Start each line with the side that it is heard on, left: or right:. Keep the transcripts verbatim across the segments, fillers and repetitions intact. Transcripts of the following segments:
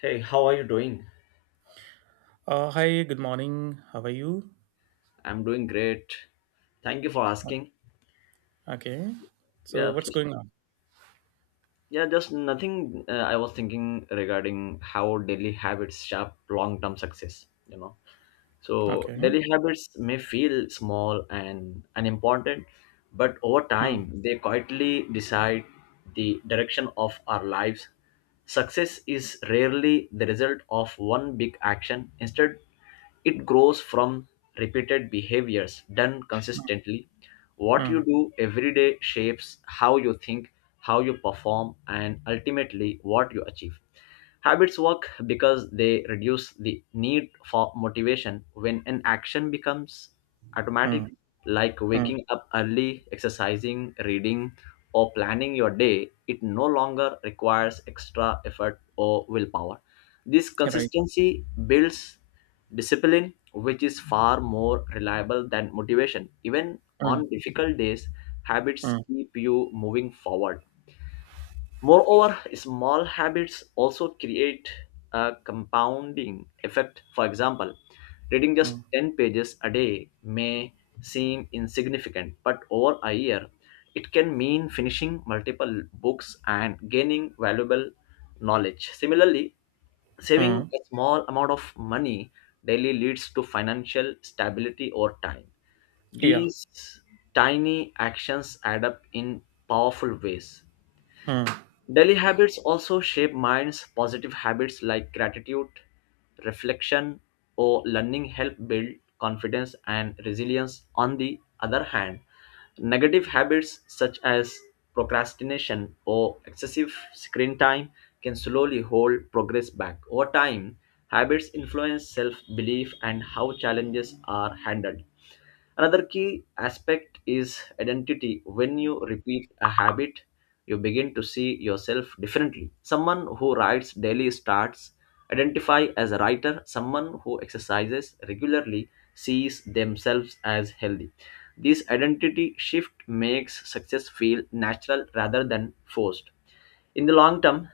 left: Hey, how are you doing?
right: Uh, hi, good morning. How are you?
left: I'm doing great. Thank you for
right: Uh,
left: asking.
right: Okay.
left: Yeah,
right: So what's
left: f-
right: going on?
left: yeah, just nothing. Uh, I was thinking regarding how daily habits shape long-term success. You know. So
right: Okay.
left: daily habits may feel small and unimportant, but over
right: Hmm,
left: time they quietly decide the direction of our lives. Success is rarely the result of one big action. Instead, it grows from repeated behaviors done
right: hmm,
left: consistently. What
right: hmm,
left: you do every day shapes how you think, how you perform, and ultimately what you achieve. Habits work because they reduce the need for motivation when an action becomes
right: hmm,
left: automatic, like
right: hmm.
left: waking up early, exercising, reading, or planning your day. It no longer requires extra effort or willpower. This
right: Right.
left: consistency builds discipline, which is far more reliable than motivation. Even
right: Hmm,
left: on difficult days, habits
right: hmm,
left: keep you moving forward. Moreover, small habits also create a compounding effect. For example, reading just
right: hmm,
left: ten pages a day may seem insignificant, but over a year, it can mean finishing multiple books and gaining valuable knowledge. Similarly, saving
right: hmm.
left: a small amount of money daily leads to financial stability over time.
right: Yeah.
left: These tiny actions add up in powerful ways.
right: Hmm,
left: Daily habits also shape minds. Positive habits like gratitude, reflection, or learning help build confidence and resilience. On the other hand, negative habits such as procrastination or excessive screen time can slowly hold progress back. Over time, habits influence self belief and how challenges are handled. Another key aspect is identity. When you repeat a habit, you begin to see yourself differently. Someone who writes daily starts identify as a writer. Someone who exercises regularly sees themselves as healthy. This identity shift makes success feel natural rather than forced. In the long term,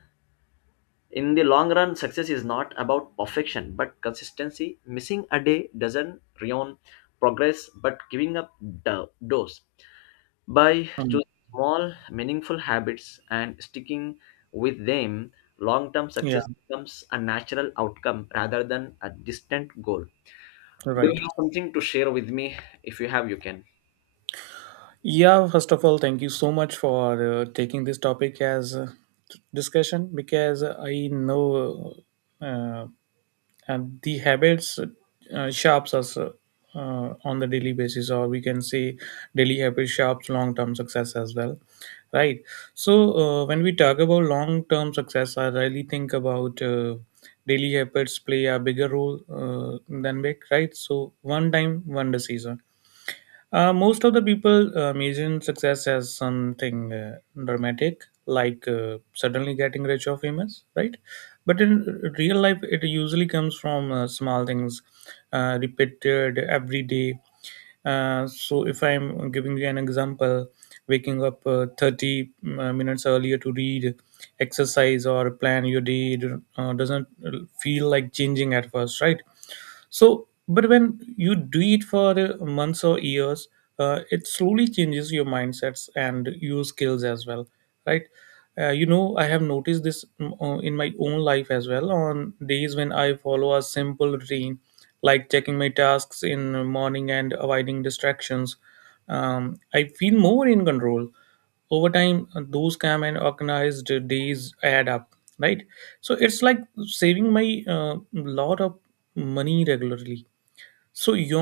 left: in the long run, success is not about perfection but consistency. Missing a day doesn't ruin progress, but giving up do- does By
right: hmm.
left: choosing small meaningful habits and sticking with them, long term
right: Yeah.
left: success becomes a natural outcome rather than a distant goal. Do
right: Right.
left: you have something to share with me? If you have, you can.
right: Yeah. First of all, thank you so much for uh, taking this topic as uh, discussion because I know uh, and the habits uh, sharps us uh, uh, on the daily basis, or we can say daily habit sharps long term success as well, right? So uh, when we talk about long term success, I really think about uh, daily habits play a bigger role uh, than big, right? So, one time one decision, uh, most of the people uh, imagine success as something uh, dramatic, like uh, suddenly getting rich or famous, right? But in real life, it usually comes from uh, small things, uh, repeated every day. Uh, so, if I'm giving you an example, waking up uh, thirty uh, minutes earlier to read, exercise, or plan your day uh, doesn't uh, feel like changing at first, right? So, but when you do it for uh, months or years, uh, it slowly changes your mindsets and your skills as well, right? Uh, you know, I have noticed this mm, uh, in my own life as well. On days when I follow a simple routine, like checking my tasks in the morning and avoiding distractions, um, I feel more in control over time. Uh, those calm and organized days add up, right? So it's like saving my uh, lot of money regularly. So you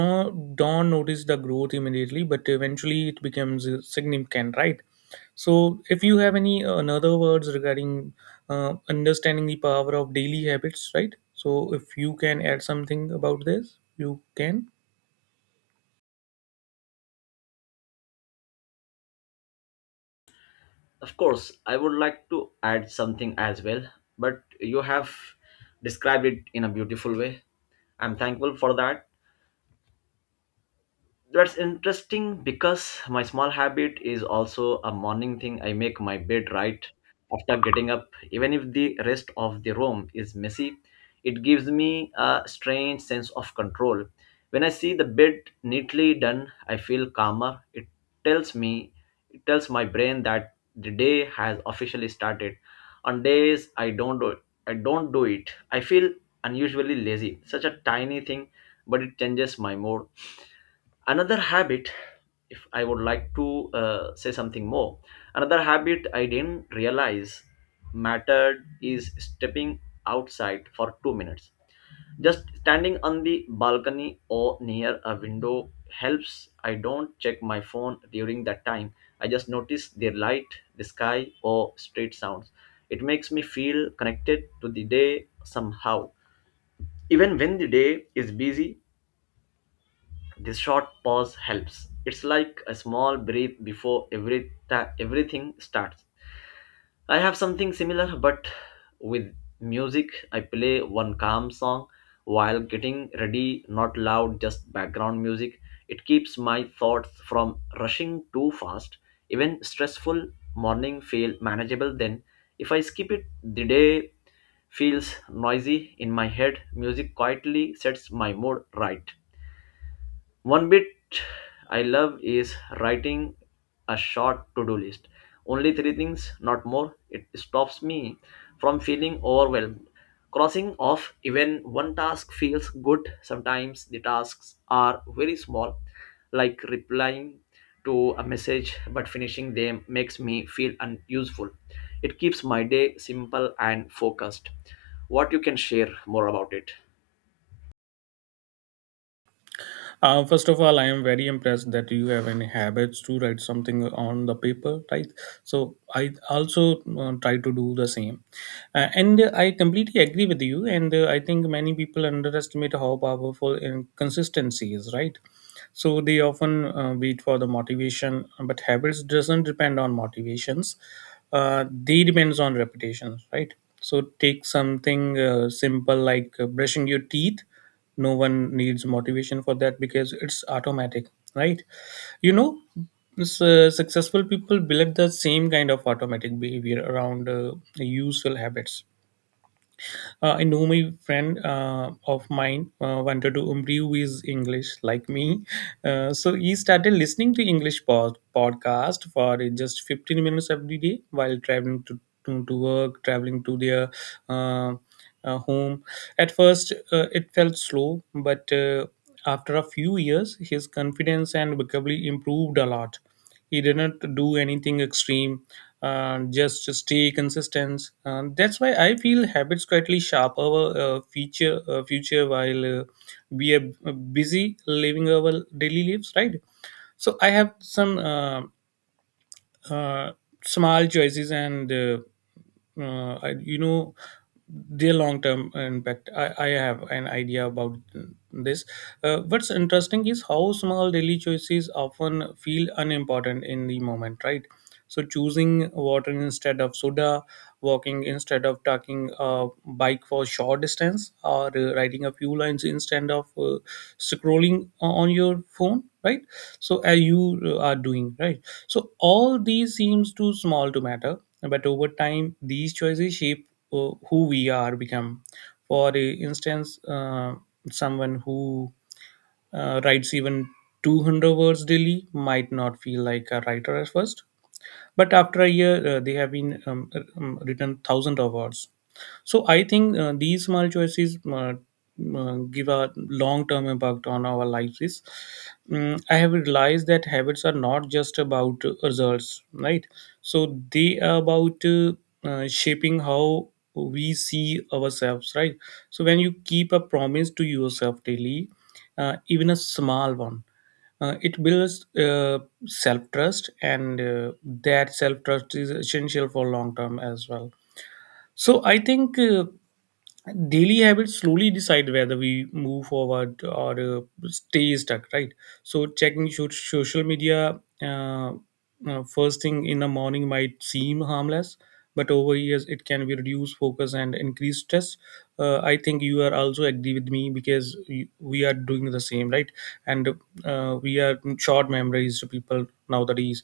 right: don't notice the growth immediately, but eventually it becomes uh, significant, right? So if you have any uh, another words regarding uh, understanding the power of daily habits, right? So if you can add something about this, you can.
left: Of course, I would like to add something as well, but you have described it in a beautiful way. I'm thankful for that. That's interesting because my small habit is also a morning thing. I make my bed right after getting up, even if the rest of the room is messy. It gives me a strange sense of control. When I see the bed neatly done, I feel calmer. It tells me, it tells my brain that the day has officially started. On days I don't do, I don't do it. I feel unusually lazy. Such a tiny thing, but it changes my mood. Another habit if I would like to uh, say something more Another habit I didn't realize mattered is stepping outside for two minutes. Just standing on the balcony or near a window helps. I don't check my phone during that time. I just notice the light, the sky, or street sounds. It makes me feel connected to the day somehow. Even when the day is busy, this short pause helps. It's like a small breath before every ta- everything starts. I have something similar, but with music. I play one calm song while getting ready, not loud, just background music. It keeps my thoughts from rushing too fast. Even stressful morning feel manageable then. If I skip it, the day feels noisy in my head. Music quietly sets my mood right. One bit I love is writing a short to do list. Only three things, not more. It stops me from feeling overwhelmed. Crossing off even one task feels good. Sometimes the tasks are very small, like replying to a message, but finishing them makes me feel unuseful. It keeps my day simple and focused. What you can share more about it?
right: Uh, first of all, I am very impressed that you have any habits to write something on the paper, right? So I also uh, try to do the same, uh, and uh, I completely agree with you. And uh, I think many people underestimate how powerful in- consistency is, right? So they often uh, wait for the motivation, but habits doesn't depend on motivations. Uh, they depends on repetition, right? So take something uh, simple, like uh, brushing your teeth. No one needs motivation for that because it's automatic, right? You know, s- uh, successful people build the same kind of automatic behavior around uh, useful habits. uh, I know my friend uh, of mine uh, wanted to improve his English like me. Uh, so he started listening to English pod- podcast for just fifteen minutes every day while traveling to, to, to work, traveling to their uh, uh, home. At first, uh, it felt slow, but uh, after a few years, his confidence and vocabulary improved a lot. He didn't do anything extreme and just to stay consistent. Um, that's why I feel habits quietly shape our uh, future, uh, future while uh, we are busy living our daily lives, right? So I have some uh, uh, small choices, and uh, uh, I- you know their long term impact. I, I have an idea about this. Uh, what's interesting is how small daily choices often feel unimportant in the moment, right? So, choosing water instead of soda, walking instead of taking a bike for short distance, or uh, writing a few lines instead of uh, scrolling on your phone, right? So, as you uh, are doing, right? So all these seems too small to matter, but over time, these choices shape uh, who we are become. For instance, uh, someone who uh, writes even two hundred words daily might not feel like a writer at first, but after a year, uh, they have been um, uh, um, written thousands of words. So I think uh, these small choices uh, uh, give a long-term impact on our lives. Is Mm, I have realized that habits are not just about uh, results, right? So they are about uh, uh, shaping how we see ourselves, right? So when you keep a promise to yourself daily, uh, even a small one, uh, it builds uh, self trust, and uh, that self trust is essential for long term as well. So I think. Uh, daily habits slowly decide whether we move forward or uh, stay stuck, right? So checking should social media uh, uh, first thing in the morning might seem harmless, but over years it can be reduce focus and increase stress. uh, I think you are also agree with me, because we we are doing the same, right? And uh, we are short memories to people nowadays.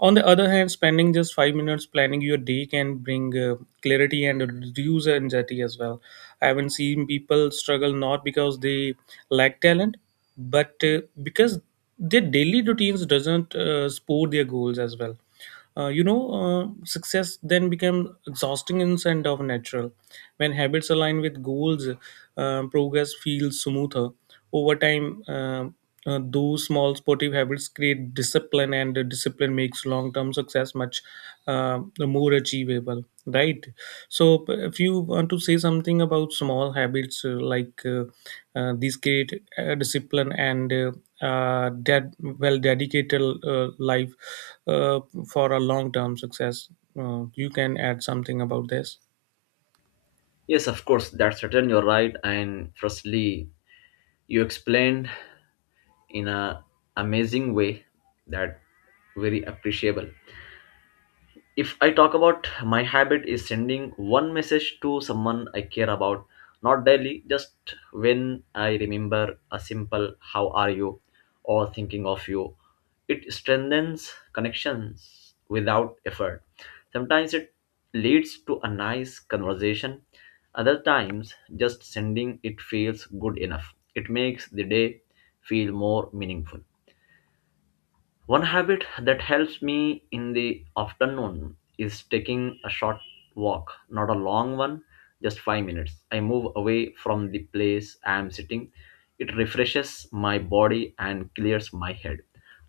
right: On the other hand, spending just five minutes planning your day can bring uh, clarity and reduce anxiety as well. I haven't seen people struggle not because they lack talent, but uh, because their daily routines doesn't uh, support their goals as well. Uh, you know, uh, Success then become exhausting instead of natural. When habits align with goals, uh, progress feels smoother over time. Um, uh, those small sportive habits create discipline, and the discipline makes long-term success much uh, more achievable, right? So, p- if you want to say something about small habits, uh, like uh, uh, these create uh, discipline and uh, uh, ded- well dedicated uh, life uh, for a long-term success, uh, you can add something about this.
left: Yes, of course, that's certain. You're right. And firstly, you explained in a amazing way that very appreciable. If I talk about my habit, is sending one message to someone I care about, not daily, just when I remember. A simple how are you or thinking of you, it strengthens connections without effort. Sometimes it leads to a nice conversation, other times just sending it feels good enough. It makes the day feel more meaningful. One habit that helps me in the afternoon is taking a short walk, not a long one, just five minutes. I move away from the place I am sitting. It refreshes my body and clears my head.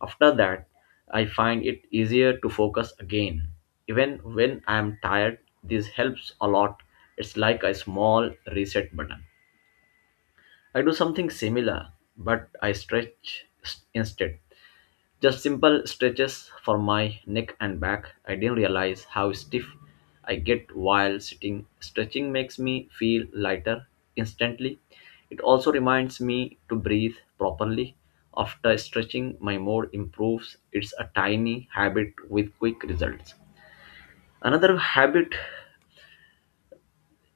left: After that, I find it easier to focus again. Even when I am tired, this helps a lot. It's like a small reset button. I do something similar, but I stretch s- instead. Just simple stretches for my neck and back. I didn't realize how stiff I get while sitting. Stretching makes me feel lighter instantly. It also reminds me to breathe properly. After stretching, my mood improves. It's a tiny habit with quick results. Another habit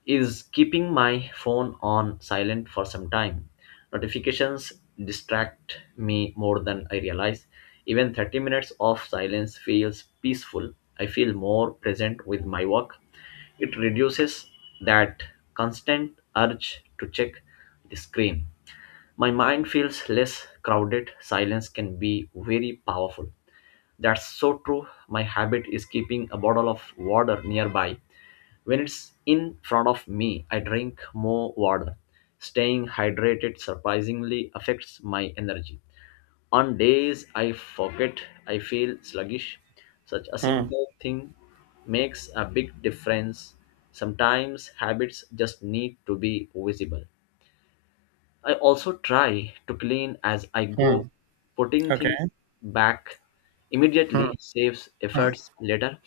left: is keeping my phone on silent for some time. Notifications distract me more than I realize. Even thirty minutes of silence feels peaceful. I feel more present with my work. It reduces that constant urge to check the screen. My mind feels less crowded. Silence can be very powerful. That's so true. My habit is keeping a bottle of water nearby. When it's in front of me, I drink more water. Staying hydrated surprisingly affects my energy. On days I forget, I feel sluggish. Such a
right: Hmm.
left: simple thing makes a big difference. Sometimes habits just need to be visible. I also try to clean as I go.
right: Hmm.
left: Putting
right: Okay.
left: things back
right: Hmm.
left: immediately saves
right: Hmm.
left: efforts later.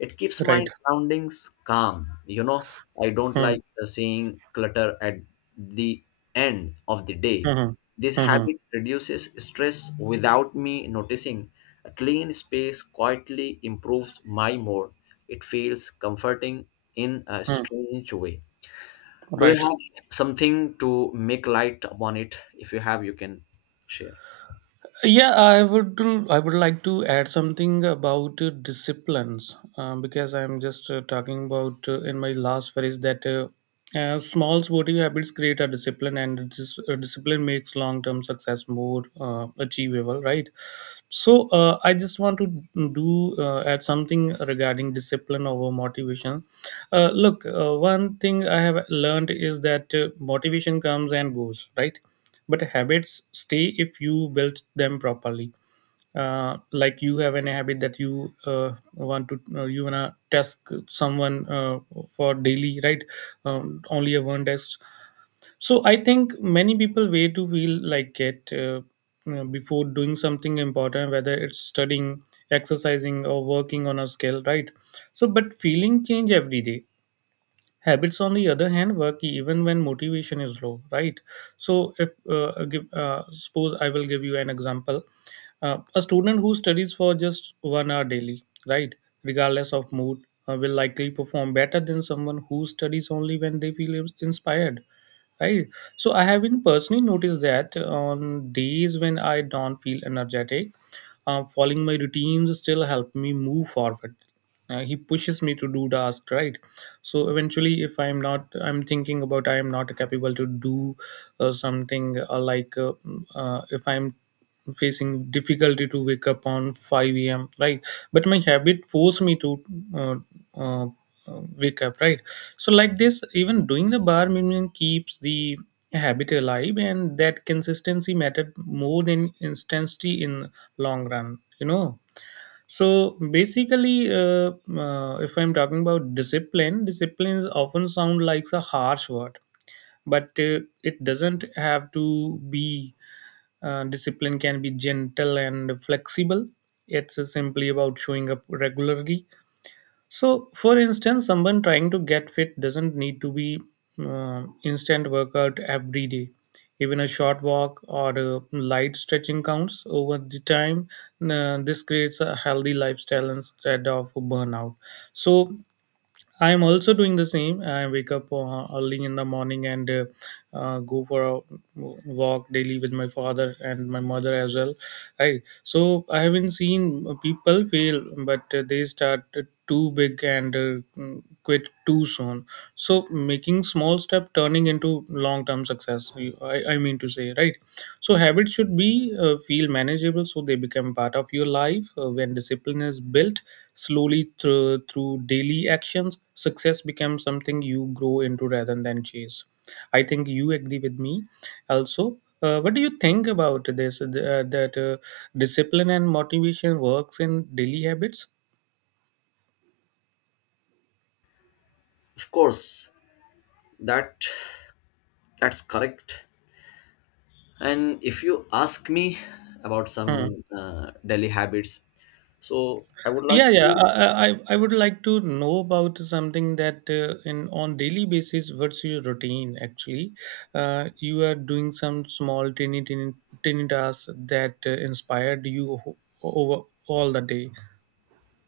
left: It keeps my
right: Right.
left: surroundings calm. You know, I don't
right: Hmm.
left: like uh, seeing clutter at the end of the day.
right: Hmm.
left: This
right: Hmm.
left: habit reduces stress without me noticing. A clean space quietly improves my mood. It feels comforting in a
right: Hmm,
left: strange way. Do you
right: right.
left: have something to make light upon it? If you have, you can share.
right: Yeah, I would I would like to add something about uh, disciplines um, because I'm just uh, talking about uh, in my last phrase that uh, uh, small sportive habits create a discipline, and dis- uh, discipline makes long-term success more uh, achievable, right? So uh, I just want to do uh, add something regarding discipline over motivation. Uh, look, uh, one thing I have learned is that uh, motivation comes and goes, right? But habits stay if you build them properly. Uh, like, you have an habit that you uh, want to uh, you wanna test someone uh, for daily, right? Um, only a one test. So I think many people way to feel like it, uh, you know, before doing something important, whether it's studying, exercising, or working on a skill, right? So but feeling change every day. Habits, on the other hand, work even when motivation is low, right? So if uh, uh, give, uh, suppose I will give you an example. Uh, a student who studies for just one hour daily, right, regardless of mood, uh, will likely perform better than someone who studies only when they feel ins- inspired, right? So I have been personally noticed that on days when I don't feel energetic, um, following my routines still help me move forward. Uh, he pushes me to do task, right? So eventually, if I'm not I'm thinking about I am not capable to do uh, something uh, like uh, mm, uh, if I'm facing difficulty to wake up on five a m, right? But my habit forced me to uh, uh, wake up, right? So, like this, even doing the bar minimum keeps the habit alive, and that consistency mattered more than intensity in long run. You know. So basically, uh, uh, if I'm talking about discipline, disciplines often sound like a harsh word, but uh, it doesn't have to be. Uh, discipline can be gentle and flexible. It's simply about showing up regularly. So, for instance, someone trying to get fit doesn't need to be uh, instant workout every day. Even a short walk or a light stretching counts over the time. Uh, this creates a healthy lifestyle instead of burnout. So, I am also doing the same. I wake up uh, early in the morning and uh, uh, go for a walk daily with my father and my mother as well. Right. So I haven't seen people fail, but uh, they start too big and uh, quit too soon. So making small step turning into long term success. you- I, I mean to say, right. So habits should be uh, feel manageable, so they become part of your life. Uh, when discipline is built, slowly, through through daily actions, success becomes something you grow into rather than chase. I think you agree with me. Also, uh, what do you think about this? Uh, that uh, discipline and motivation works in daily habits.
left: Of course, that that's correct. And if you ask me about
right: Hmm.
left: some uh, daily habits, so I would like
right: Yeah, yeah.
left: to.
right: I, I I I would like to know about something that uh, in on daily basis. What's your routine, actually? Uh, you are doing some small, tiny, tiny, tiny tasks that uh, inspired you ho- over all the day.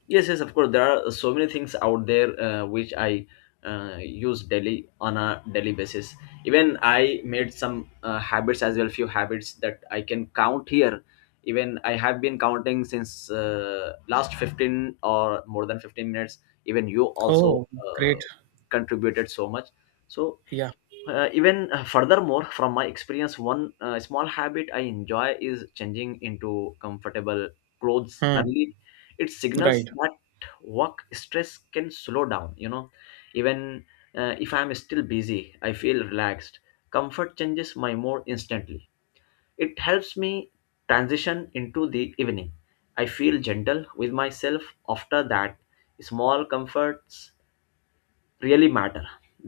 left: Yes, yes, of course. There are so many things out there uh, which I uh, use daily on a daily basis. Even I made some uh, habits as well, few habits that I can count here. Even I have been counting since uh, last fifteen or more than fifteen minutes. Even you also
right: Oh,
left: uh,
right: great.
left: contributed so much. So
right: Yeah.
left: uh, even uh, furthermore, from my experience, one uh, small habit I enjoy is changing into comfortable clothes
right: Hmm.
left: early. It signals
right: Right.
left: that work stress can slow down. You know, even uh, if I'm still busy, I feel relaxed. Comfort changes my mood instantly. It helps me transition into the evening. I feel gentle with myself after that. Small comforts really matter.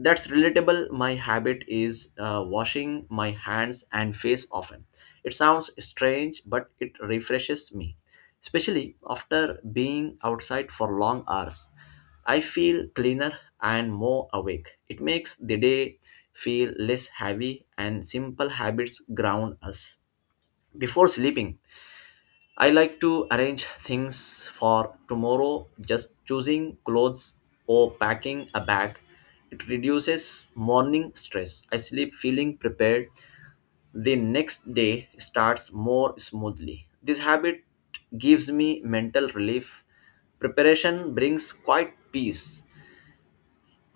left: That's relatable. My habit is uh, washing my hands and face often. It sounds strange, but it refreshes me, especially after being outside for long hours. I feel cleaner and more awake. It makes the day feel less heavy, and simple habits ground us. Before sleeping, I like to arrange things for tomorrow, just choosing clothes or packing a bag. It reduces morning stress. I sleep feeling prepared. The next day starts more smoothly. This habit gives me mental relief. Preparation brings quite peace.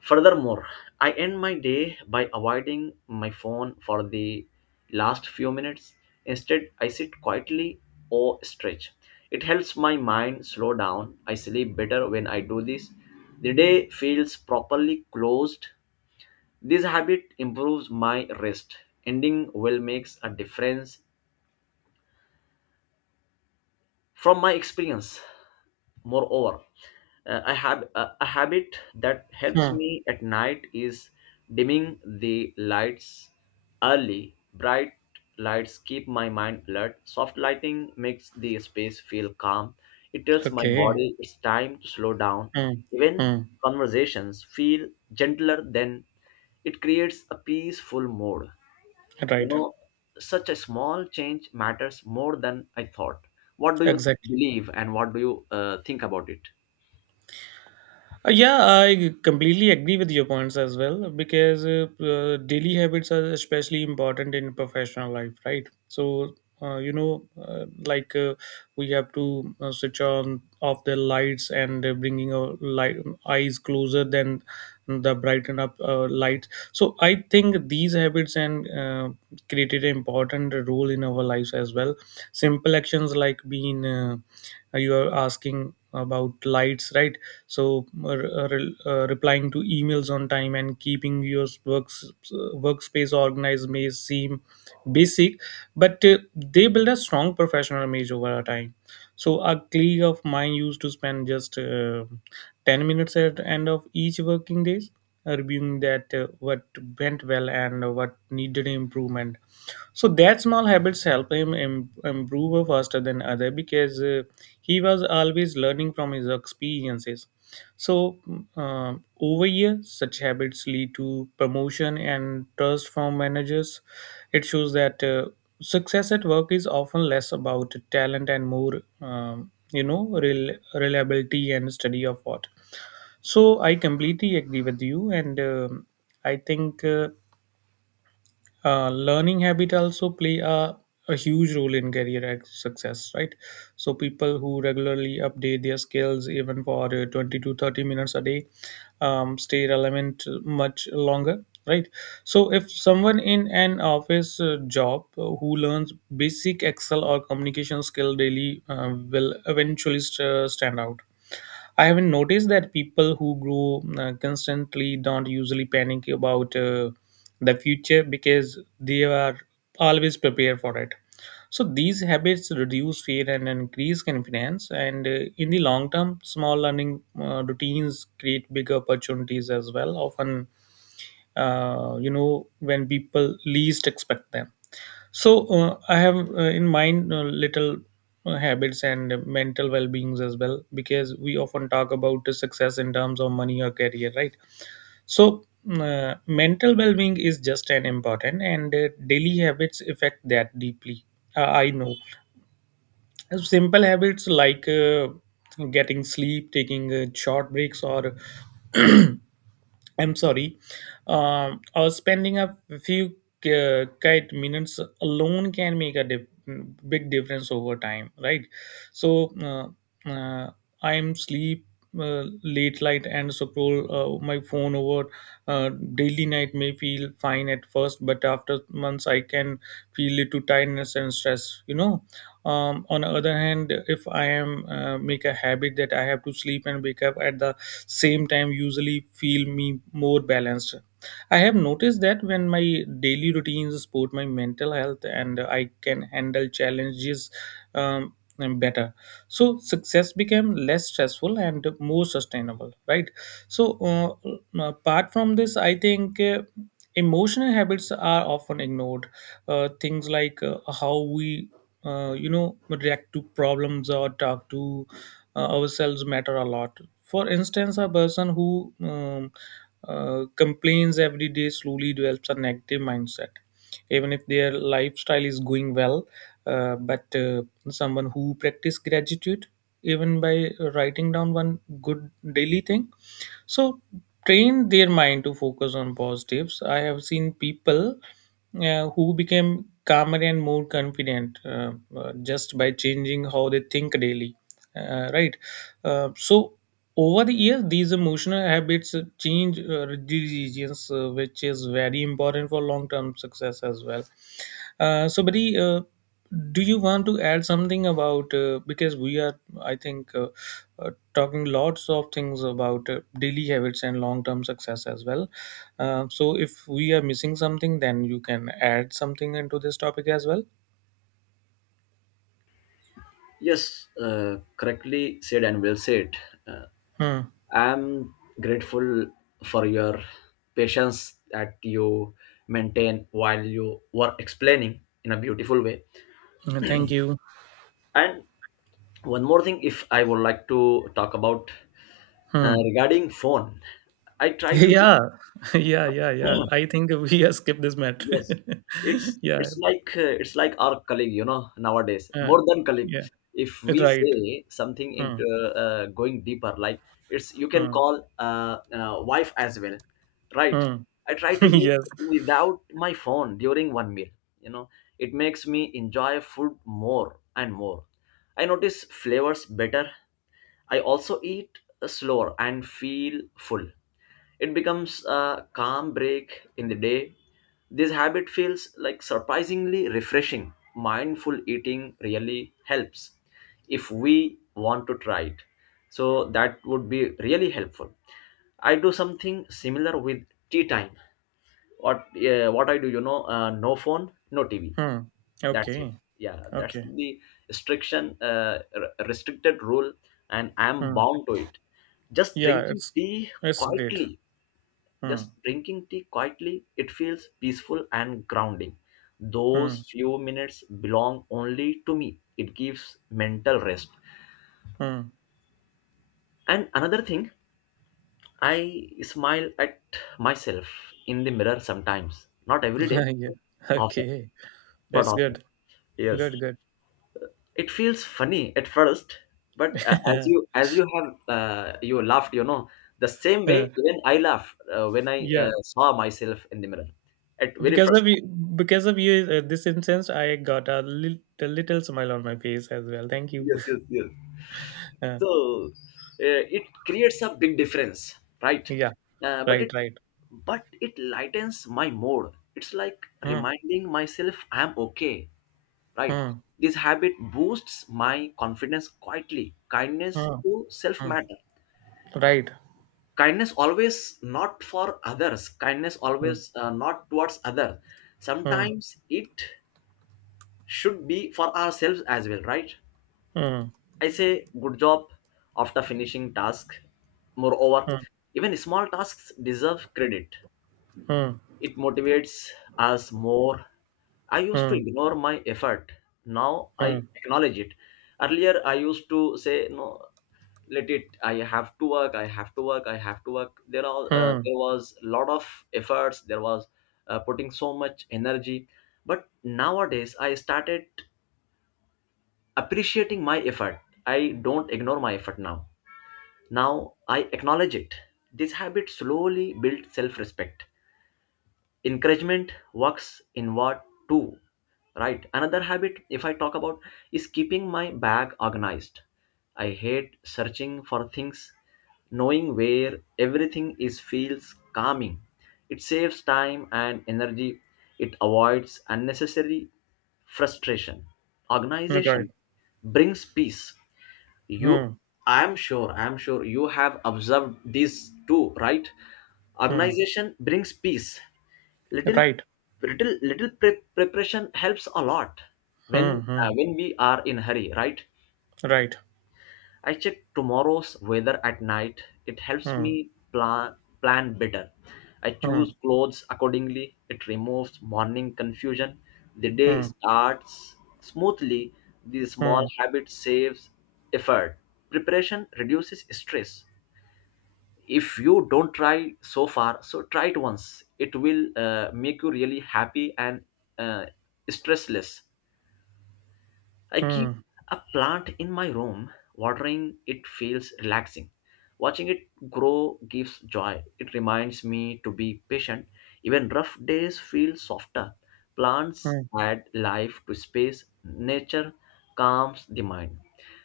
left: Furthermore, I end my day by avoiding my phone for the last few minutes. Instead, I sit quietly or stretch. It helps my mind slow down. I sleep better when I do this. The day feels properly closed. This habit improves my rest. Ending well makes a difference from my experience. Moreover, uh, I have a a habit that helps
right: Hmm.
left: me at night, is dimming the lights early. Bright lights keep my mind alert. Soft lighting makes the space feel calm. It tells my
right: Okay.
left: body it's time to slow down.
right: Hmm.
left: Even
right: Hmm.
left: conversations feel gentler then. It creates a peaceful mood. You
right: Right.
left: know, such a small change matters more than I thought. What do you
right: Exactly.
left: believe and what do you uh, think about it?
right: Uh, yeah, I completely agree with your points as well, because uh, uh, daily habits are especially important in professional life, right? So, uh, you know, uh, like uh, we have to uh, switch on off the lights and uh, bringing our light, eyes closer than the brighten up uh, lights. So I think these habits and uh, created an important role in our lives as well. Simple actions like being uh, you are asking about lights, right? So uh, re- uh, replying to emails on time and keeping your works workspace organized may seem basic, but uh, they build a strong professional image over a time. So a colleague of mine used to spend just uh, ten minutes at the end of each working days, reviewing that uh, what went well and what needed improvement. So that small habits help him im- improve faster than other, because uh, he was always learning from his experiences. So uh, over years, such habits lead to promotion and trust from managers. It shows that uh, success at work is often less about talent and more, um, you know, rel- reliability and study of what. So I completely agree with you, and um I think. Uh, uh, learning habit also play a, a huge role in career ex- success, right? So people who regularly update their skills even for uh, twenty to thirty minutes a day, um, stay relevant much longer, right? So if someone in an office uh, job uh, who learns basic excel or communication skill daily uh, will eventually st- stand out. I haven't noticed that people who grow uh, constantly don't usually panic about uh, the future because they are always prepared for it. So these habits reduce fear and increase confidence. And uh, in the long term, small learning uh, routines create bigger opportunities as well. Often, uh, you know, when people least expect them. So uh, I have uh, in mind uh, little uh, habits and mental well-beings as well, because we often talk about the success in terms of money or career, right? So uh, mental well-being is just an important and uh, daily habits affect that deeply. Uh, I know simple habits like uh, getting sleep, taking uh, short breaks, or I'm sorry. Um, or spending a few uh, kite minutes alone can make a dif- big difference over time, right? So uh, uh, I'm sleep uh, late night and scroll uh, my phone over uh, daily night may feel fine at first, but after months I can feel little tiredness and stress. You know, um, on the other hand, if I am uh, make a habit that I have to sleep and wake up at the same time, usually feel me more balanced. I have noticed that when my daily routines support my mental health, and I can handle challenges um, and better, so success became less stressful and more sustainable, right? So uh, uh, apart from this I think uh, emotional habits are often ignored. Uh, things like uh, how we uh, you know react to problems or talk to uh, ourselves matter a lot. For instance, a person who um, uh, complains every day slowly develops a negative mindset, even if their lifestyle is going well. Uh, but uh, someone who practice gratitude, even by writing down one good daily thing, so train their mind to focus on positives. I have seen people uh, who became calmer and more confident, uh, uh, just by changing how they think daily, uh, right. Uh, so over the years, these emotional habits change uh, decisions, uh, which is very important for long term success as well. Uh, so buddy, uh, do you want to add something about uh, because we are, I think uh, uh, talking lots of things about uh, daily habits and long term success as well. Uh, so if we are missing something, then you can add something into this topic as well.
left: Yes, uh, correctly said and well said. Uh,
right: Hmm.
left: I'm grateful for your patience that you maintain while you were explaining in a beautiful way.
right: Thank you.
left: And one more thing, if I would like to talk about uh,
right: Hmm.
left: regarding phone, I try to.
right: Yeah, yeah, yeah, yeah. I think we have skipped this matter.
left: Yes, it's
right: Yeah,
left: it's like uh, it's like our colleague, you know, nowadays
right: uh,
left: more than colleague.
right: yeah,
left: If we
right: right.
left: say something
right: Hmm.
left: into uh, going deeper, like it's, you can
right: Hmm.
left: call uh, uh, wife as well, right?
right: Hmm.
left: I try to eat
right: Yes.
left: without my phone during one meal. You know, it makes me enjoy food more and more. I notice flavors better. I also eat uh, slower and feel full. It becomes a calm break in the day. This habit feels like surprisingly refreshing. Mindful eating really helps if we want to try it. So that would be really helpful. I do something similar with tea time. What uh, what I do, you know, uh, no phone, no T V.
right: Hmm.
left: That's it.
right: Okay.
left: Yeah, that's
right: Okay.
left: the restriction, uh, r- restricted rule, and I'm
right: Hmm.
left: bound to it. Just
right: Yeah,
left: drinking
right: it's
left: tea
right: it's great.
left: quietly
right: Hmm.
left: just drinking tea quietly, it feels peaceful and grounding. Those
right: Hmm.
left: few minutes belong only to me. It gives mental rest.
right: Hmm.
left: And another thing, I smile at myself in the mirror sometimes. Not every day,
right: Yeah.
left: but often.
right: Okay.
left: But
right: That's
left: often.
right: good.
left: Yes.
right: Good. Good.
left: It feels funny at first, but uh, as you as you have uh, you laughed, you know, the same
right: Yeah.
left: way even I laughed uh, when I uh,
right: Yeah.
left: saw myself in the mirror at very
right: Because
left: first
right: of you,
left: time.
right: because of you uh, this instance I got a little, little smile on my face as well. Thank you.
left: Yes, yes, yes.
right: uh,
left: So, uh, it creates a big difference, right?
right: yeah,
left: Uh, but
right: right,
left: it
right: right.
left: but it lightens my mood. It's like
right: Hmm.
left: reminding myself I'm okay, right?
right: Hmm.
left: This habit boosts my confidence quietly. Kindness
right: Hmm.
left: to self
right: Hmm.
left: matter.
right: Right.
left: Kindness always not for others. Kindness
right: Hmm.
left: always uh, not towards others.
right: Hmm.
left: Sometimes it should be for ourselves as well, right?
right: Hmm.
left: I say good job after finishing task. Moreover, even small tasks deserve credit.
right: Hmm.
left: It motivates us more. I used to
right: Hmm.
left: ignore my effort. Now I
right: Hmm.
left: acknowledge it. Earlier I used to say no, let it. I have to work. I have to work. I have to work. There are uh,
right: Hmm.
left: there was a lot of efforts. There was uh, putting so much energy. But nowadays I started appreciating my effort. I don't ignore my effort now. Now I acknowledge it. This habit slowly builds self respect. Encouragement works inward too, right? Another habit, if I talk about, is keeping my bag organized. I hate searching for things. Knowing where everything is feels calming. It saves time and energy. It avoids unnecessary frustration.
right: Hmm. Right.
left: Organization brings peace. You,
right: Hmm.
left: I'm sure, I'm sure you have observed these too, right?
right: Hmm.
left: Organization brings peace. Little, little, little pre- preparation helps a lot when uh, when we are in hurry, right?
right: Right.
left: I check tomorrow's weather at night. It helps
right: Hmm.
left: me plan plan better. I choose
right: Hmm.
left: clothes accordingly. It removes morning confusion. The
right: Right.
left: day
right: Hmm. Hmm.
left: starts smoothly. These small
right: Hmm.
left: habit saves effort. Preparation reduces stress. If you don't try so far, so try it once. It will uh, make you really happy and uh, stressless. I keep
right: Hmm. Hmm.
left: a plant in my room. Watering it feels relaxing. Watching it grow gives joy. It reminds me to be patient. Even rough days feel softer. Plants
right: Hmm.
left: add life to space. Nature calms the mind.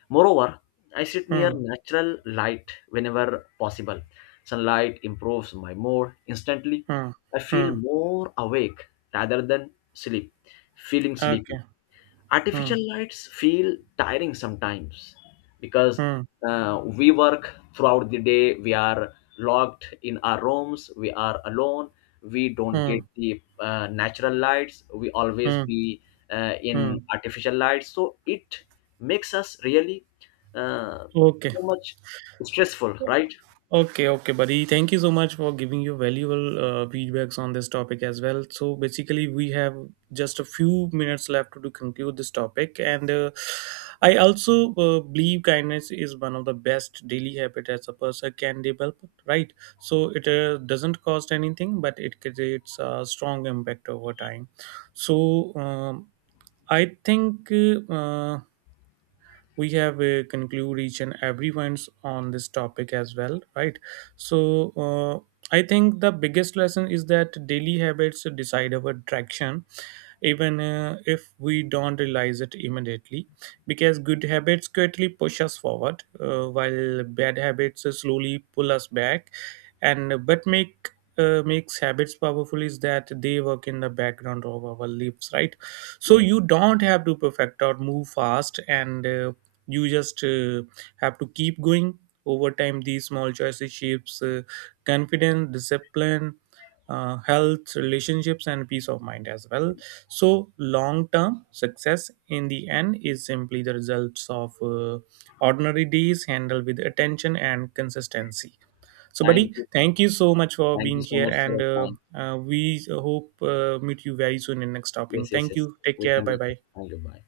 left: Moreover, I sit near
right: Hmm.
left: natural light whenever possible. Sunlight improves my mood instantly.
right: Hmm.
left: I
right: Hmm.
left: feel more awake rather than sleep, feeling sleepy.
right: Okay. Hmm.
left: Artificial lights feel tiring sometimes because
right: Hmm.
left: uh, we work throughout the day. We are locked in our rooms, we are alone, we don't get
right: Hmm.
left: the uh, natural lights, we always
right: Hmm.
left: be uh,
right: Hmm.
left: in artificial lights, so it makes us really uh,
right: Okay.
left: so much stressful, right?
right: Okay, okay, buddy. Thank you so much for giving your valuable uh, feedbacks on this topic as well. So basically, we have just a few minutes left to conclude this topic, and uh, I also uh, believe kindness is one of the best daily habit as a person can develop. Right, so it uh, doesn't cost anything, but it creates a strong impact over time. So um, I think. Uh, we have uh, conclude each and every ones on this topic as well, right? So uh, I think the biggest lesson is that daily habits decide our direction, even uh, if we don't realize it immediately, because good habits quietly push us forward, uh, while bad habits uh, slowly pull us back. And but make uh, makes habits powerful is that they work in the background of our lives, right? So
left: Yes,
right: you don't have to perfect or move fast, and uh, you just uh, have to keep going. Over time, these small choices shapes uh, confidence, discipline, uh, health, relationships, and peace of mind as well. So long term success in the end is simply the results of uh, ordinary days handled with attention and consistency. So
left: thank
right: buddy,
left: you.
right: thank you so much for
left: Thank you
right: being
left: so
right: here,
left: much for
right: and
left: your
right: uh,
left: time.
right: uh, we hope uh, meet you very soon in next topic.
left: Yes, yes,
right: Thank
left: yes,
right: you. Take
left: we
right: care.
left: can.
right: Bye bye.
left: Thank you, bye.